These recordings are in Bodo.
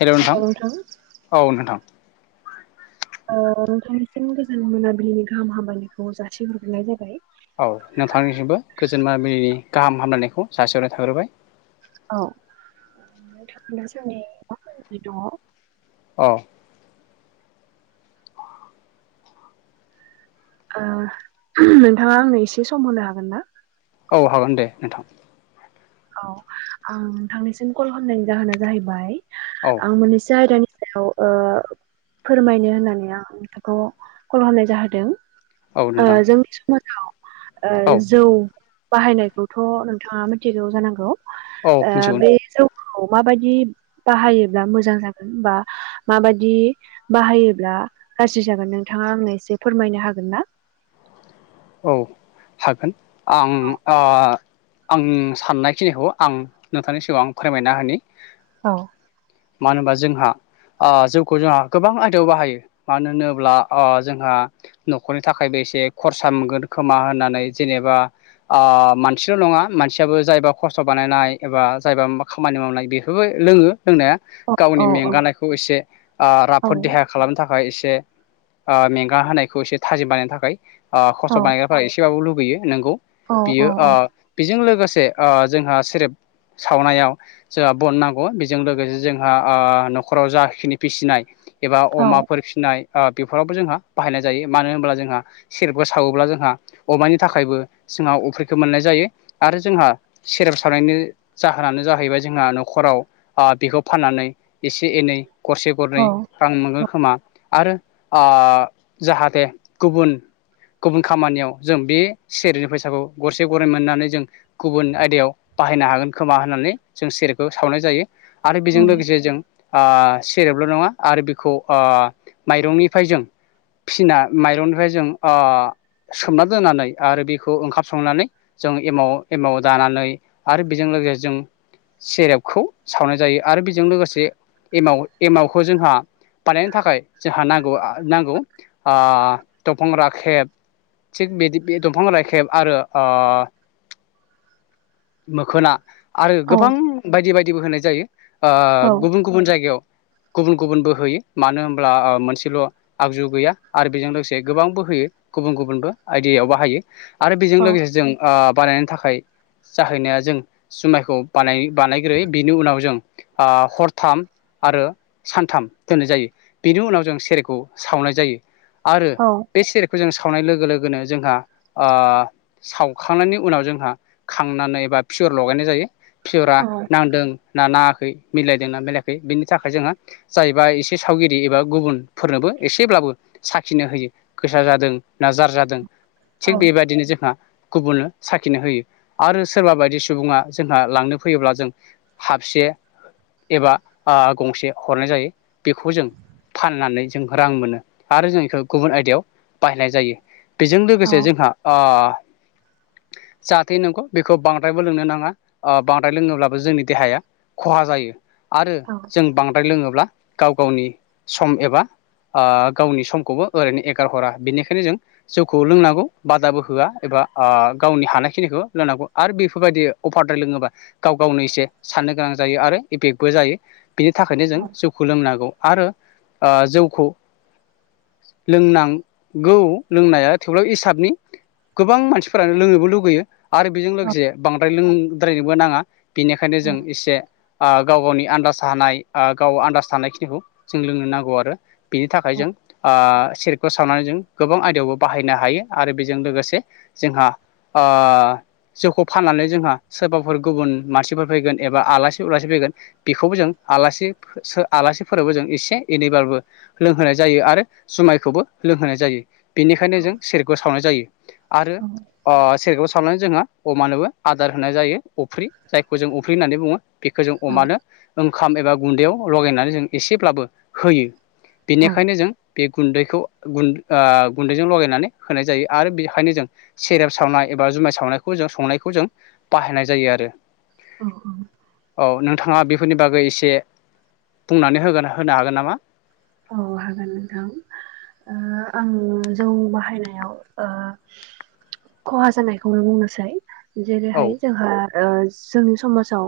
हेलौ नोंथां औ नोंथां। ओ नोंथांनिसिम गोजान मोनाबिलिनि गाहाम हामलायनायखौ जासिहरग्रोनाय जाबाय। औ नोंथांनिसिमबो गोजोनलिनि गाहाम हामलायनायखौ जासिहरनाय थाग्रोबाय। औ नोंथां दासानदि माबोरै दङ? औ। ओ ओहोम नोंथाङा आंनो एसे सम होनो हागोन ना? औ हागोन दे नोंथां। औव आं नोंथांनिसिम कल खालामनायनि जाहोना जाहैबाय औ आं मोननैसो आयदानि सायाव ओ फोरमायनो होननानै आं नोंथांखौ कल खालामनाय जाहोदों। औ ओ नोंथां जोंनि समाज ओ औ जौ बाहायनायखौथ' नोंथाङा मिथिगौ जानांगौ। औ ओ मिथिगौ बे नोंथां जौखौ माबायदि बाहायोब्ला मोजां जागोन बा माबादि बाहायोब्ला गाज्रि जागोन नोंथाङा आंनो एसे फोरमायनो हागोन ना? [inaudible] औ हागोन आं औ ओ आं साननायखिनिखौ आं नोंथांनि सिगाङां आं फोरमायना होनि। औ। मानो होनबा जोंहा ओ जोंखौ जोंहा गोबां आयदायाव बाहायो मानो होनोब्ला ओ जोंहा न'खरनि थाखाय बे एसे खरसा मोनगोन खोमा होननानै जेनेबा ओ मानसिल' नङा मानसियाबो जायबा खस्थ' बानायनाय एबा जायबा खामानि मावनाय बेफोरबो लोङो। लोंनाया औ गावनि औ मेंगानायखौ एसे ओ औ राफोद देहा खालामनो थाखाय एसे से ओ मेंगा होनायखौ एसे थाजिम बानायनो थाखाय ओ औ खस्थ' बानायग्रा एसेबाबो लुबै बैयो नोंगौ औ औ बियो औ बेजों लोगोसे ओ जोंहा सेरेब सावनायाव जोंहा बन नांगौ बेजों लोगोसे जोंहा ओ न'खराव जाखिनि फिसिनाय एबा औ अमाफोर फिसिनाय ओ बेफोरावबो जोंहा बाहायनाय जायो मानो होन्ला जोंहा सेरबो सावोब्ला जोंहा अमानि थाखायबो जोंहा अफ्रिखौ मोननाय जायो आरो जोंहा सेर सदसारनायनि जाहोनानो जाहैबाय जोंहा न'खराव बेखौ फाननानै एसे एनै गरसे गरनै आं मोनो खोमा आरो ओ जाहाथे गुबुन गुबुन खामानियाव जों बे सेरनि फैसाखौ गरसे गरनै मोननानै जों गुबुन आयदायाव बाहायनो हागोन खोमा होननानै जों सेरेबखौ सावनाय जायो आरो बेजों लोगोसे जों ओ सेरेबल' नङा आरो बिखौ ओ माइरंनिफ्राय जों फिसिना माइरंनिफ्राय जों ओ सोमना दोनानै आरो बेखौ ओंखाम संनानै जों एमाव एमाव दानानै आरो बेजों बेजों सेरेबखौ सावनाय जायो आरो बेजों लोगोसे एमाव एमावखौ जोंहा बानायनो थाखाय जोंहा नांगौ नांगौ ओ दं फां राखेब थिग बेदि बे दंफां राखेब आरो ओ मोखोना आरो औ गोबां बायदि बायदिबो होनाय जायो ओ गुबुन गुबुन जायगायाव गुबुन गुबुनबो होयो मानो होमब्ला मोनसेल' आगजु गैया आरो बेजों लोगोसे गोबां बोहोयो गुबुन गुबुनबो आइडियायाव बाहायो आरो बेजों लोगोसे जों बानायनो थाखाय जाहैनाया जों जुमायखौ बानाय बानायग्रोयो बिनि उनाव जों आ हरथाम आरो सानथाम दोननाय जायो बेनि उनाव जों सेरेखौ सावनाय जायो आ औ खौ जों सावनाय लोगो लोगोनो जोंहा ओ सावखांनायनि उनाव जोंहा खांनानै बा पियर लगायनाय जायो पियरा नांदों ना नाङा खै मिलायदोंना मिलायाखै बिनि थाखाय जोंङो जायैबाय एसे सावगिरि एबा गुबुनफोरनोबो एसेब्लाब बो साखिनो होयो गोसा जादों ना जार जादों थिग बेबादिनो जोंहा गुबुननो साखिनो होयो आरो सोरबा बायदि सुबुङा जोंहा लांनो फैयोब्ला जों हाबसे ए-एबा ओ गंसे हरनाय जायो बेखौ जों फाननानै जों रां मोनो आरो जों इखो गुबुन आयदायाव बाहायनाय जायो बेजों लोगोसे जोंहा ओ [inaudible] जाहाथे नंगौ बेखौ बांद्रायबो लोंनो नाङा ओ बांद्राय लोंङोब्लाबो जोंनि देहाया खहा जायो। आरो जों बांद्राय लोङो ब्ला गाव गावनि सम एबा ओ गावनि समखौबो ओरैनो एगार हरा बेनिखायनो जों जौखौ लोंनांगौ बादाबो होआ एबा ओ गावनि हानायखिनिखो खो लोंनांगौ आरो बेफोरबायदियै अफारदार लोङोबा गाव गावनो इसे साननो गोनां जायो आरो इफेकबो जायो। बिनि थाखायनो जों जौखौ लोंनागौ आरो ओ जौखौ लोंनां गौ लोंनाया थेवब्लाबो हिसाबनि गोबां मानसिफोरानो लोंनोबो लुगैयो आरो बेजों लोगोसे बांद्राय लों द्रायनोबो नाङा बिनिखायनो जों इसे ओ गाव गावनि आन्दाज थानाय ओ गाव आन्दाज थानायखिनिखौ जों लोंनो नांगौ आरो बेनि थाखाय जों ओ सेरेबखौ सावनानै जों गोबां आयदायावबो बाहायनो हायो आरो बेजों लोगोसे जोंहा ओ जौखौ फाननानै जोंहा सोबाफोर गुबुन मारसिफोर फैगोन एबा आलासि उलासि फैगोन बेखौबो जों आलासि फो सो आलासिफोरबो जों एसे एनैबाबबो लोंहोनाय जायो आरो जुमाय खौबो लोंहोनाय जायो बेनिखायनो जों सेरेबखौ सावनाय जायो आरो अ सेरेबखौ खालामनानै जोंहा अमानोबो आदार होनाय जायो अफ्रि जायखौ जों अफ्रि होननानै बुङो। बेखो जों अमानो ओंखाम एबा गुन्दैयाव लगायनानै जों एसेब्लाबो होयो। बेनिखायनो जों बे गुन्दैखौ गुन ओ गुन्दैजों लगायनानै होनाय जायो आरो बेहायनो जों सेरेब सावनाय एबा ज जुमाय सावनायखौ जों संनायखौ जों बाहायनाय जायो आरो। औ औ नोंथाङा बेफोरनि बागै एसे बुंनानै होगोन होनो हागोन नामा? औ हागोन नोंथां। ओ आं जौ बाहायनायाव ओ खहा जानायखौ बुंनोसै। औ जेरैहाय जोंहा ओ जोंनि समाजाव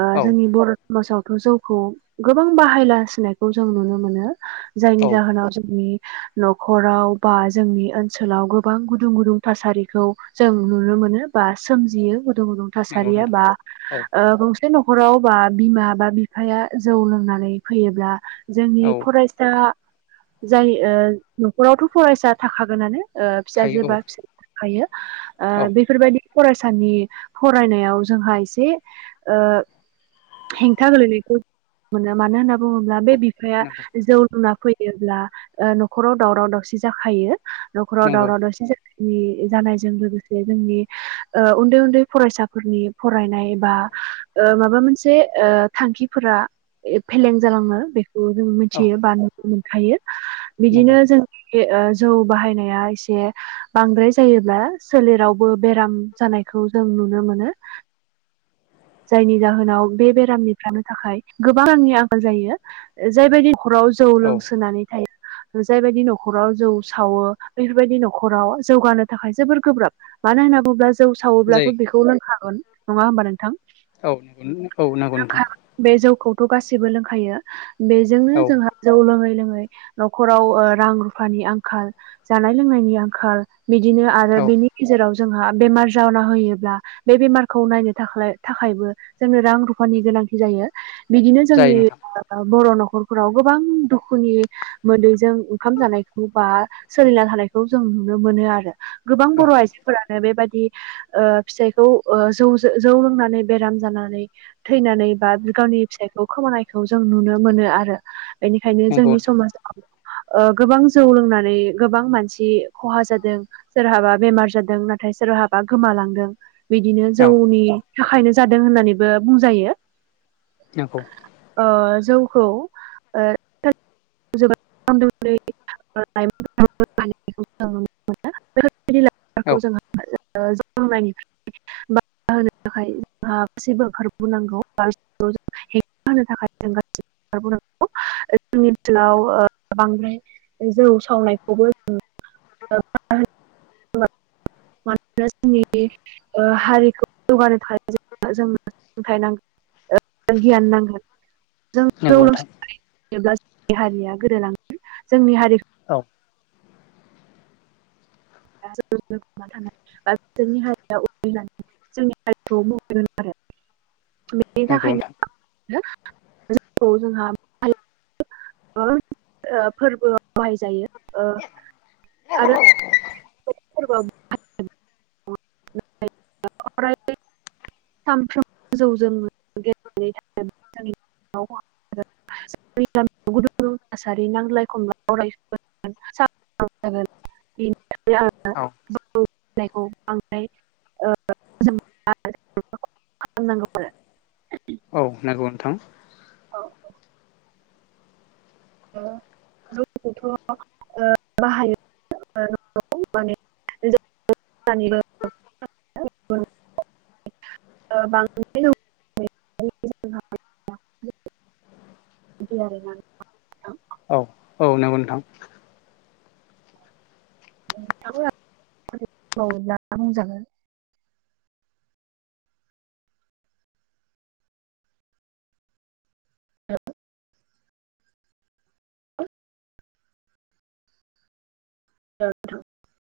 ओ औ जोंनि बर' समाजाव। जौखौ गोबां बाहायलासिनायखौ जों नुनो मोनो जायनि औ जाहोनाव जोंनि। न'खराव बा जोंनि ओनसोलाव गोबां गुदुं गुदुं थासारिखौ जों नुनो मोनो। नुनो मोनो बा सोमजियो गुदुं गुदुं नंगौ थासारिया नोंथां बा औ ओ बुंस बे न'खराव बा बिमा बा बिफाया जौ लोंनानै फैयोब्ला जोंनि। औ दा जाय ओ न'खरावथ' फरायसा थाखागोनानो। ओ थायो औ फिसाजोबा फिसाज्ला थायो ओ औ बेफोरबायदि फरायसानि फरायनायाव जोंहा एसे ओ हेंथा गोलैनायखौ मोनो मानो होनना बुङोब्ला बे औ बिफाया नंगौ जौ लोंना फैयोब्ला ओ न'खराव दावराव दावसि जाखायो। न'खराव नंगौ दावराव दावसि। नि जानायजों लोगोसे जोंनि ओ उन्दै उन्दै फरायसाफोरनि फरायनाय बा ओ माबा मोनसे ओ थांखिफोरा फेलें जालाङो बेखौ जों औ मिथियो बा नुनो मोनखायो बिदिनो नंगौ जोंनि जौ बाहायनाया एसे बांद्राय जायोब्ला सोलेरावबो बेराम जानायखौ जों नुनो मोनो। जायनि जाहोनाव बे बेरामनिफ्रानो थाखाय गोबां रांनि आंखाल जायो जायबायदि। न'खराव जौ औ लोंसोनानै थायो। जायबायदि न'खराव जौ सावो बेफोरबायदि न'खराव जौगानो थाखाय जोबोर गोब्राब। मानो होनना बुङोब्ला जौ जायो सावोब्लाथ' बेखौ लोंखागोन, नङा होमबा नोंथां? औ ओ नोंगौ नोंथां। खौथ' गासिबो लोंखायो बेजोंनो औ जोंहा जौ लोङै लोङै न'खराव रां रुफानि आंखाल जानाय लोंनायनि आंखाल बिदिनो आरो औ बिनि गेजेराव जोंहा बेमार जाना होयोब्ला बे बेमारखौ नायनो थाखाय थाखायबो जोंनो रां रुफानि गोनांथि जायो बिदिनो जायो जोंनि नोंथां बर' न'खर। न'खरफोराव गोबां दुखुनि मोदैजों ओंखाम जानायखौ बा सोलिना थानायखौ जों। नुनो मोनो आरो। गोबां औ बर' आइजोफोरानो बेबादि ओ फिसाइखौ जौ जौ लोंनानै। बेराम जानानै थैनानै बा गावनि फिसाइखौ खोमानायखौ जों नुनो मोनो आरो। बेनिखायनो नंगौ जोंनि नोंथां समाजाव। ओ गोबां जौ लोंनानै गोबां मानसि खहा जादों सोरहाबा बेमार जादों नाथाय। सोरहाबा गोमालांदों। बिदिनो औ जौनि थाखायनो जादों होननानैबो बुंजायो। नंगौ ओ जौखौ ओ जौगा लाइमोन। [unintelligible] होननानैबो जों नुनो मोनो। [unintelligible] थाखाय औ जोंहा गासैबो ओंखारबोनांगौ हेंथा होनो थाखाय जों गासैबो। नंगौ जोंनि ओनसोलाव बांद्राय जौ सावनायखौबो जों [unintelligible] जौगानो थानाय जोंनो सोलोंथाइ नांगोन गियान नांगौ जों जौ नंगौ नोंथां लोंसोनानै थायोब्ला जोंनि हारिया गोदोलांगोन जोंनि हारि औ थानाय बा बिसोरनि हारिया उन जानानै जोंनि हारिखौ मोहेर गोन आरो। [inaudible] नंगौ थाखायनो नोंथां जोंहा [unintelligible] फोरबो [unintelligible] बाहायजायो ओ [unintelligible] आरो [unintelligible] [inaudible] सानफ्रोम गो जौ जों गेलेनो [unintelligible] थाखाय ज [unintelligible] [unintelligible] गुदुं थासारि नांज्लाय खमलायराय [unintelligible] बिनि औ [unintelligible] बांनायखौ [unintelligible] ओ [unintelligible] [unintelligible] फाहामनांगौ आरो औ नंगौ नोंथां। ओ जौखौथ' ओ बाहायो [unintelligible] [unintelligible] ओ बांद्राय [unintelligible] बिदि आरो ना नोंथां। औ औ नंगौ नोंथां। [unintelligible] बुंजागोन। औ। [unintelligible]